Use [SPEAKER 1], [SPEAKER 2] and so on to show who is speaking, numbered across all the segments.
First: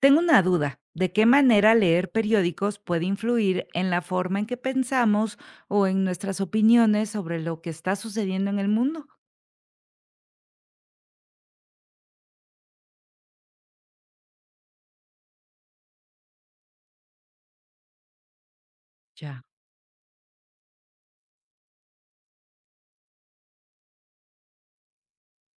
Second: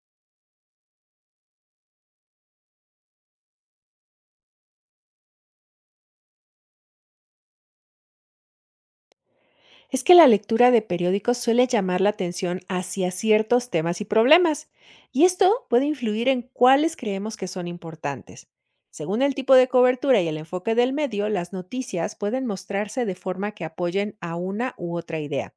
[SPEAKER 1] Tengo una duda. ¿De qué manera leer periódicos puede influir en la forma en que pensamos o en nuestras opiniones sobre lo que está sucediendo en el mundo?
[SPEAKER 2] Es que la lectura de periódicos suele llamar la atención hacia ciertos temas y problemas, y esto puede influir en cuáles creemos que son importantes. Según el
[SPEAKER 1] Ya,
[SPEAKER 2] tipo de cobertura y el enfoque del medio, las noticias pueden mostrarse de forma que apoyen a una u otra idea.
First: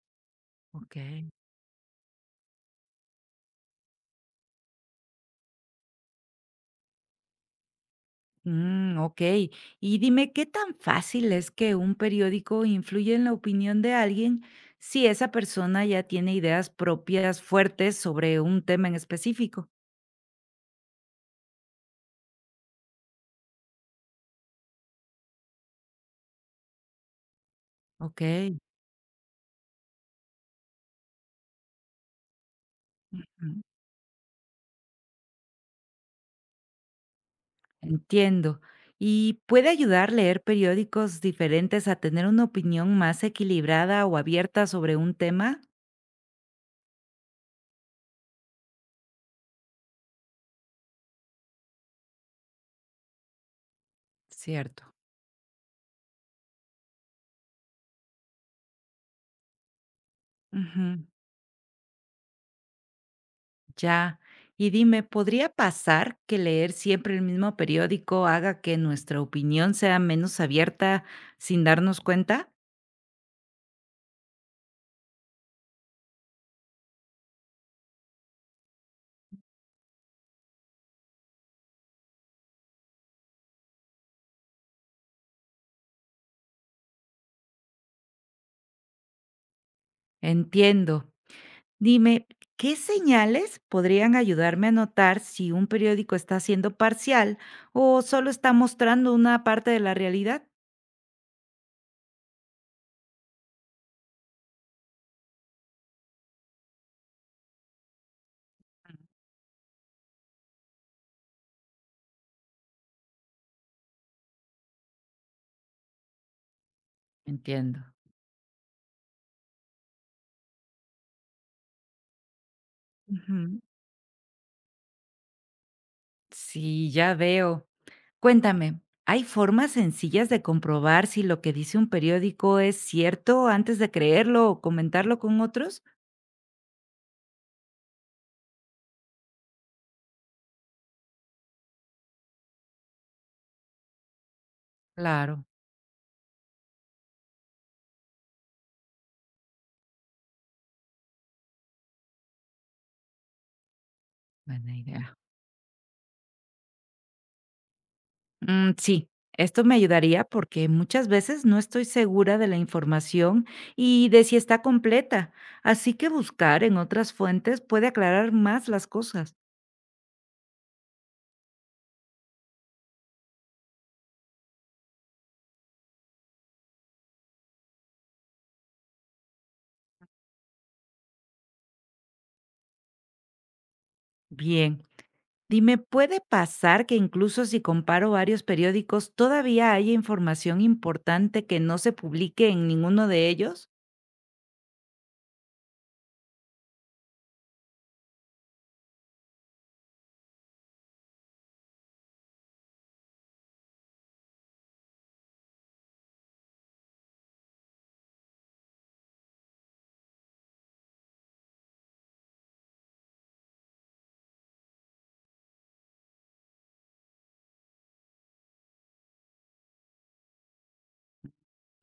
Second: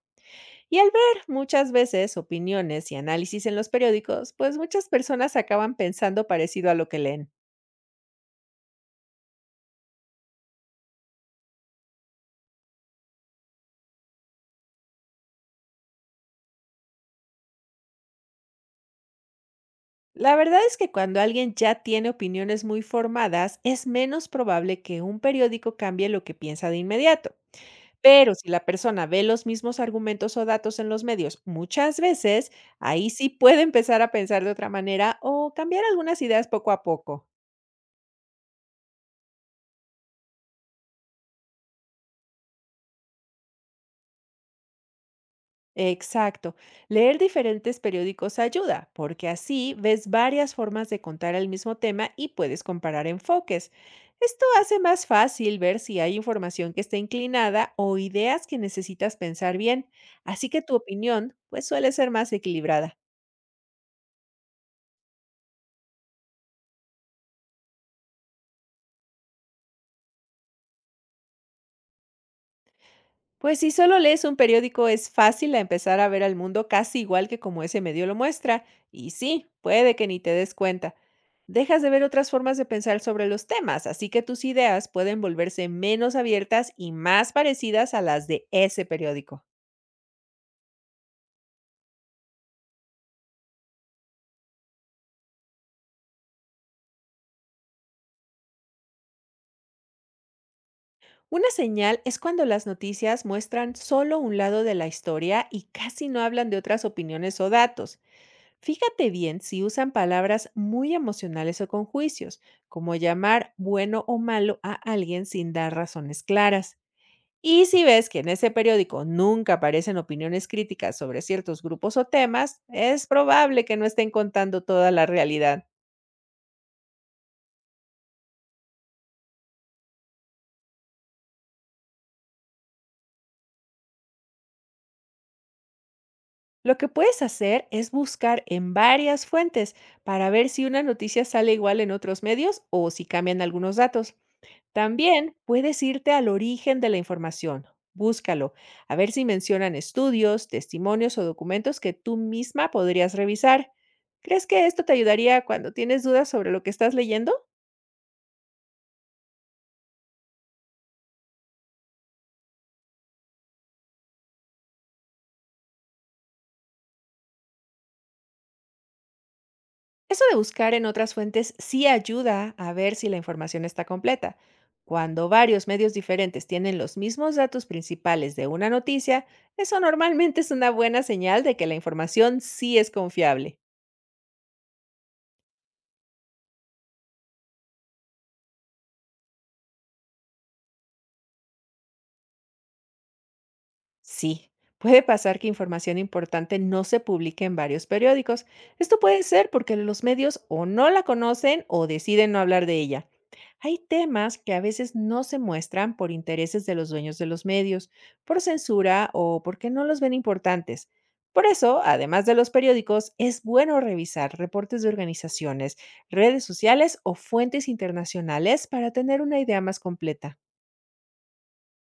[SPEAKER 2] Y al ver
[SPEAKER 1] ok.
[SPEAKER 2] muchas veces opiniones y análisis en los periódicos, pues muchas personas acaban pensando parecido a lo que leen.
[SPEAKER 1] Ok. Y dime, ¿qué tan fácil es que un periódico influya en la opinión de alguien si esa persona ya tiene ideas propias fuertes sobre un tema en específico?
[SPEAKER 2] La verdad es que cuando alguien ya tiene opiniones muy formadas, es menos probable que un periódico cambie lo que piensa de inmediato. Pero si
[SPEAKER 1] Ok.
[SPEAKER 2] la persona ve los mismos argumentos o datos en los medios muchas veces, ahí sí puede empezar a pensar de otra manera o cambiar algunas ideas poco a poco.
[SPEAKER 1] Entiendo. ¿Y puede ayudar leer periódicos diferentes a tener una opinión más equilibrada o abierta sobre un tema?
[SPEAKER 2] Exacto. Leer diferentes periódicos ayuda, porque así ves varias formas de contar el mismo tema y puedes comparar enfoques. Esto hace
[SPEAKER 1] Cierto.
[SPEAKER 2] más fácil ver si hay información que está inclinada o ideas que necesitas pensar bien, así que tu
[SPEAKER 1] Ujú,
[SPEAKER 2] opinión pues suele ser más equilibrada.
[SPEAKER 1] ya. Y dime, ¿podría pasar que leer siempre el mismo periódico haga que nuestra opinión sea menos abierta sin darnos cuenta?
[SPEAKER 2] Pues si solo lees un periódico, es fácil a empezar a ver al mundo casi igual que como ese medio lo muestra, y sí, puede que ni te des cuenta. Dejas de ver otras formas de pensar sobre los temas, así que tus ideas pueden volverse menos abiertas y más parecidas a las de ese periódico.
[SPEAKER 1] Entiendo. Dime, ¿qué señales podrían ayudarme a notar si un periódico está siendo parcial o solo está mostrando una parte de la realidad?
[SPEAKER 2] Una señal es cuando las noticias muestran solo un lado de la historia y casi no hablan de otras opiniones o datos. Fíjate bien si usan palabras muy emocionales o con juicios, como llamar bueno o malo a alguien sin dar razones claras. Y
[SPEAKER 1] Entiendo.
[SPEAKER 2] si ves que en ese periódico nunca aparecen opiniones críticas sobre ciertos grupos o temas, es
[SPEAKER 1] Ujú.
[SPEAKER 2] probable que no estén contando toda la realidad.
[SPEAKER 1] Sí, ya veo. Cuéntame, ¿hay formas sencillas de comprobar si lo que dice un periódico es cierto antes de creerlo o comentarlo con otros?
[SPEAKER 2] Lo que puedes hacer es buscar en varias fuentes para ver si una noticia sale igual en otros medios o si cambian algunos datos. También
[SPEAKER 1] Claro,
[SPEAKER 2] puedes irte al origen de la información. Búscalo, a ver si mencionan estudios, testimonios o documentos que tú misma podrías revisar. ¿Crees que
[SPEAKER 1] buena
[SPEAKER 2] esto te
[SPEAKER 1] idea.
[SPEAKER 2] ayudaría cuando tienes dudas sobre lo que estás leyendo?
[SPEAKER 1] Sí, esto me ayudaría porque muchas veces no estoy segura de la información y de si está completa, así que buscar en otras fuentes puede aclarar más las cosas.
[SPEAKER 2] Eso de buscar en otras fuentes sí ayuda a ver si la información está completa. Cuando varios medios diferentes tienen los mismos datos principales de una noticia, eso normalmente es una buena señal de que la información sí es confiable.
[SPEAKER 1] Bien. Dime, ¿puede pasar que incluso si comparo varios periódicos, todavía haya información importante que no se publique en ninguno de ellos?
[SPEAKER 2] Sí, puede pasar que información importante no se publique en varios periódicos. Esto puede ser porque los medios o no la conocen o deciden no hablar de ella. Hay temas que a veces no se muestran por intereses de los dueños de los medios, por censura o porque no los ven importantes. Por eso, además de los periódicos, es bueno revisar reportes de organizaciones, redes sociales o fuentes internacionales para tener una idea más completa.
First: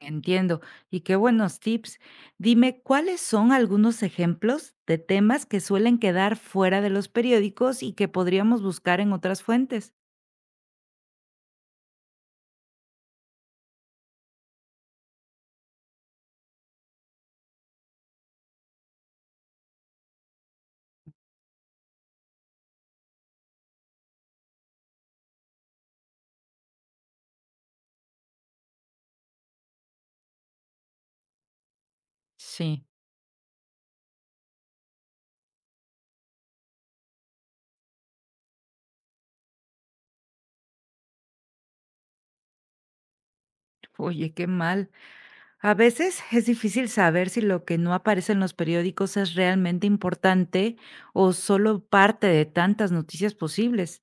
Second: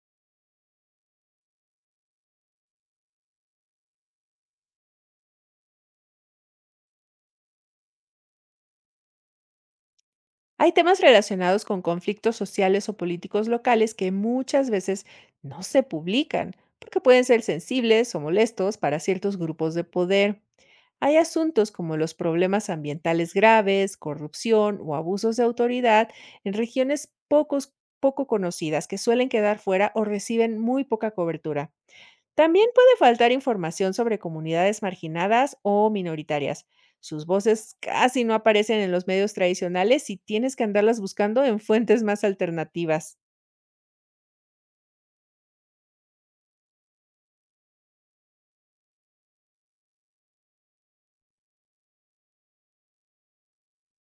[SPEAKER 1] Entiendo. Y qué buenos tips. Dime, ¿cuáles son algunos ejemplos de temas que suelen quedar fuera de los periódicos y que podríamos buscar en otras fuentes?
[SPEAKER 2] Hay temas relacionados con conflictos sociales o políticos locales que muchas veces no se publican porque pueden ser sensibles o molestos para ciertos grupos de poder. Hay asuntos como los problemas ambientales graves, corrupción o abusos de autoridad en regiones poco conocidas que suelen quedar fuera o reciben muy poca cobertura. También
[SPEAKER 1] Sí.
[SPEAKER 2] puede faltar información sobre comunidades marginadas o minoritarias. Sus voces casi no aparecen en los medios tradicionales y tienes que andarlas buscando en fuentes más alternativas.
[SPEAKER 1] Oye, qué mal. A veces es difícil saber si lo que no aparece en los periódicos es realmente importante o solo parte de tantas noticias posibles.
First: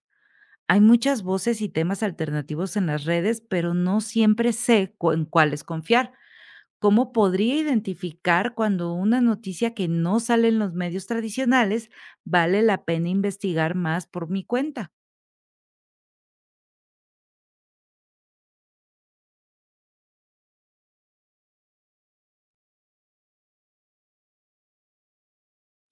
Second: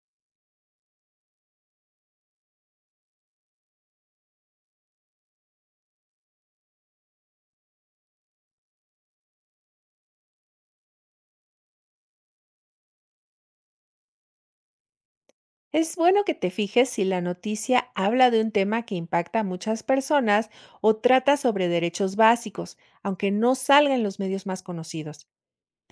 [SPEAKER 1] Hay muchas voces y temas alternativos en las redes, pero no siempre sé en cuáles confiar. ¿Cómo podría identificar cuando una noticia que no sale en los medios tradicionales vale la pena investigar más por mi cuenta?
[SPEAKER 2] Es bueno que te fijes si la noticia habla de un tema que impacta a muchas personas o trata sobre derechos básicos, aunque no salga en los medios más conocidos.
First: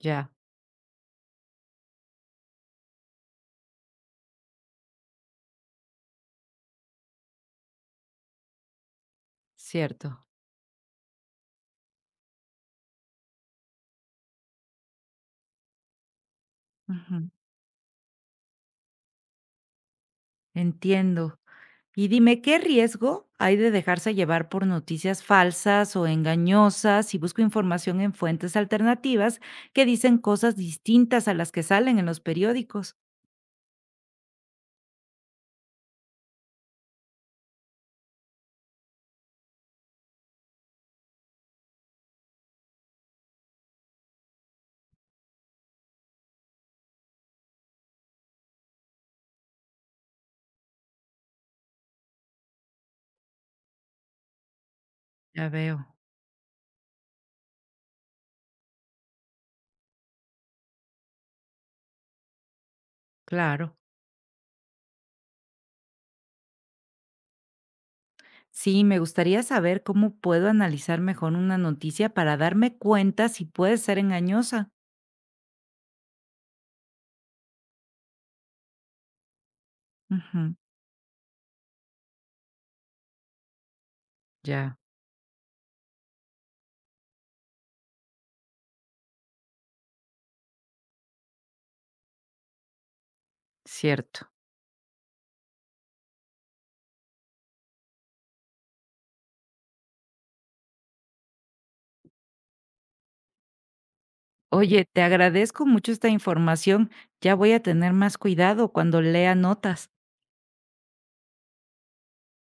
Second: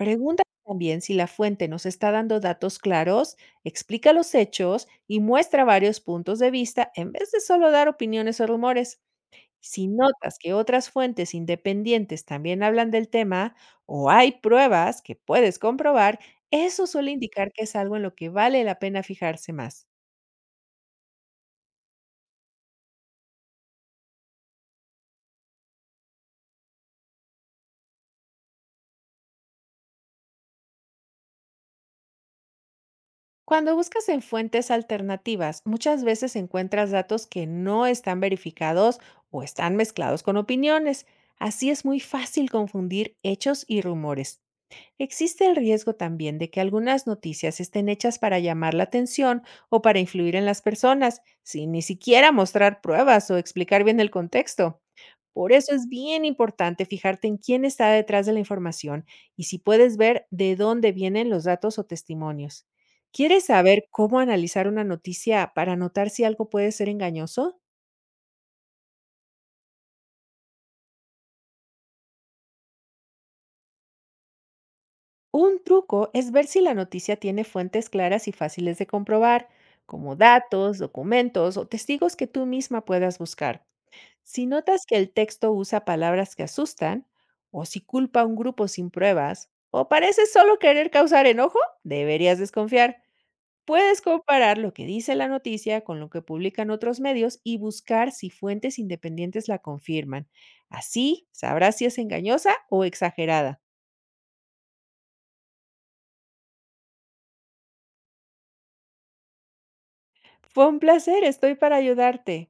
[SPEAKER 1] Ya,
[SPEAKER 2] también si la fuente nos está dando datos claros, explica los hechos y muestra varios puntos de vista en vez de solo dar opiniones o rumores. Si
[SPEAKER 1] cierto.
[SPEAKER 2] notas que otras fuentes independientes también hablan del tema o hay pruebas que puedes comprobar, eso suele
[SPEAKER 1] Ujú,
[SPEAKER 2] indicar que es algo en lo que vale la pena fijarse más.
[SPEAKER 1] entiendo. Y dime, ¿qué riesgo hay de dejarse llevar por noticias falsas o engañosas si busco información en fuentes alternativas que dicen cosas distintas a las que salen en los periódicos?
[SPEAKER 2] Cuando buscas en fuentes alternativas, muchas veces encuentras datos que no están verificados o están mezclados con opiniones. Así es muy fácil confundir hechos y rumores. Existe el riesgo también de que algunas noticias estén hechas para llamar la atención o para influir en las personas, sin ni siquiera mostrar pruebas o explicar bien el contexto.
[SPEAKER 1] Ya
[SPEAKER 2] Por eso
[SPEAKER 1] veo.
[SPEAKER 2] es bien importante fijarte en quién está detrás de la información y si puedes ver de dónde vienen los datos o testimonios. ¿Quieres
[SPEAKER 1] Claro.
[SPEAKER 2] saber cómo analizar una noticia para notar si algo puede ser engañoso?
[SPEAKER 1] Sí, me gustaría saber cómo puedo analizar mejor una noticia para darme cuenta si puede ser engañosa.
[SPEAKER 2] Un truco es ver si la noticia tiene fuentes claras y fáciles de comprobar, como
[SPEAKER 1] Ujú,
[SPEAKER 2] datos, documentos o testigos que tú misma puedas buscar. Si
[SPEAKER 1] ya,
[SPEAKER 2] notas que el texto usa palabras que asustan, o si culpa a un grupo sin pruebas, o parece solo querer causar enojo, deberías desconfiar. Puedes
[SPEAKER 1] cierto.
[SPEAKER 2] comparar lo que dice la noticia con lo que publican otros medios y buscar si fuentes independientes la confirman. Así sabrás si es engañosa o exagerada.
[SPEAKER 1] Oye, te agradezco mucho esta información. Ya voy a tener más cuidado cuando lea notas.
[SPEAKER 2] Fue un placer, estoy para ayudarte.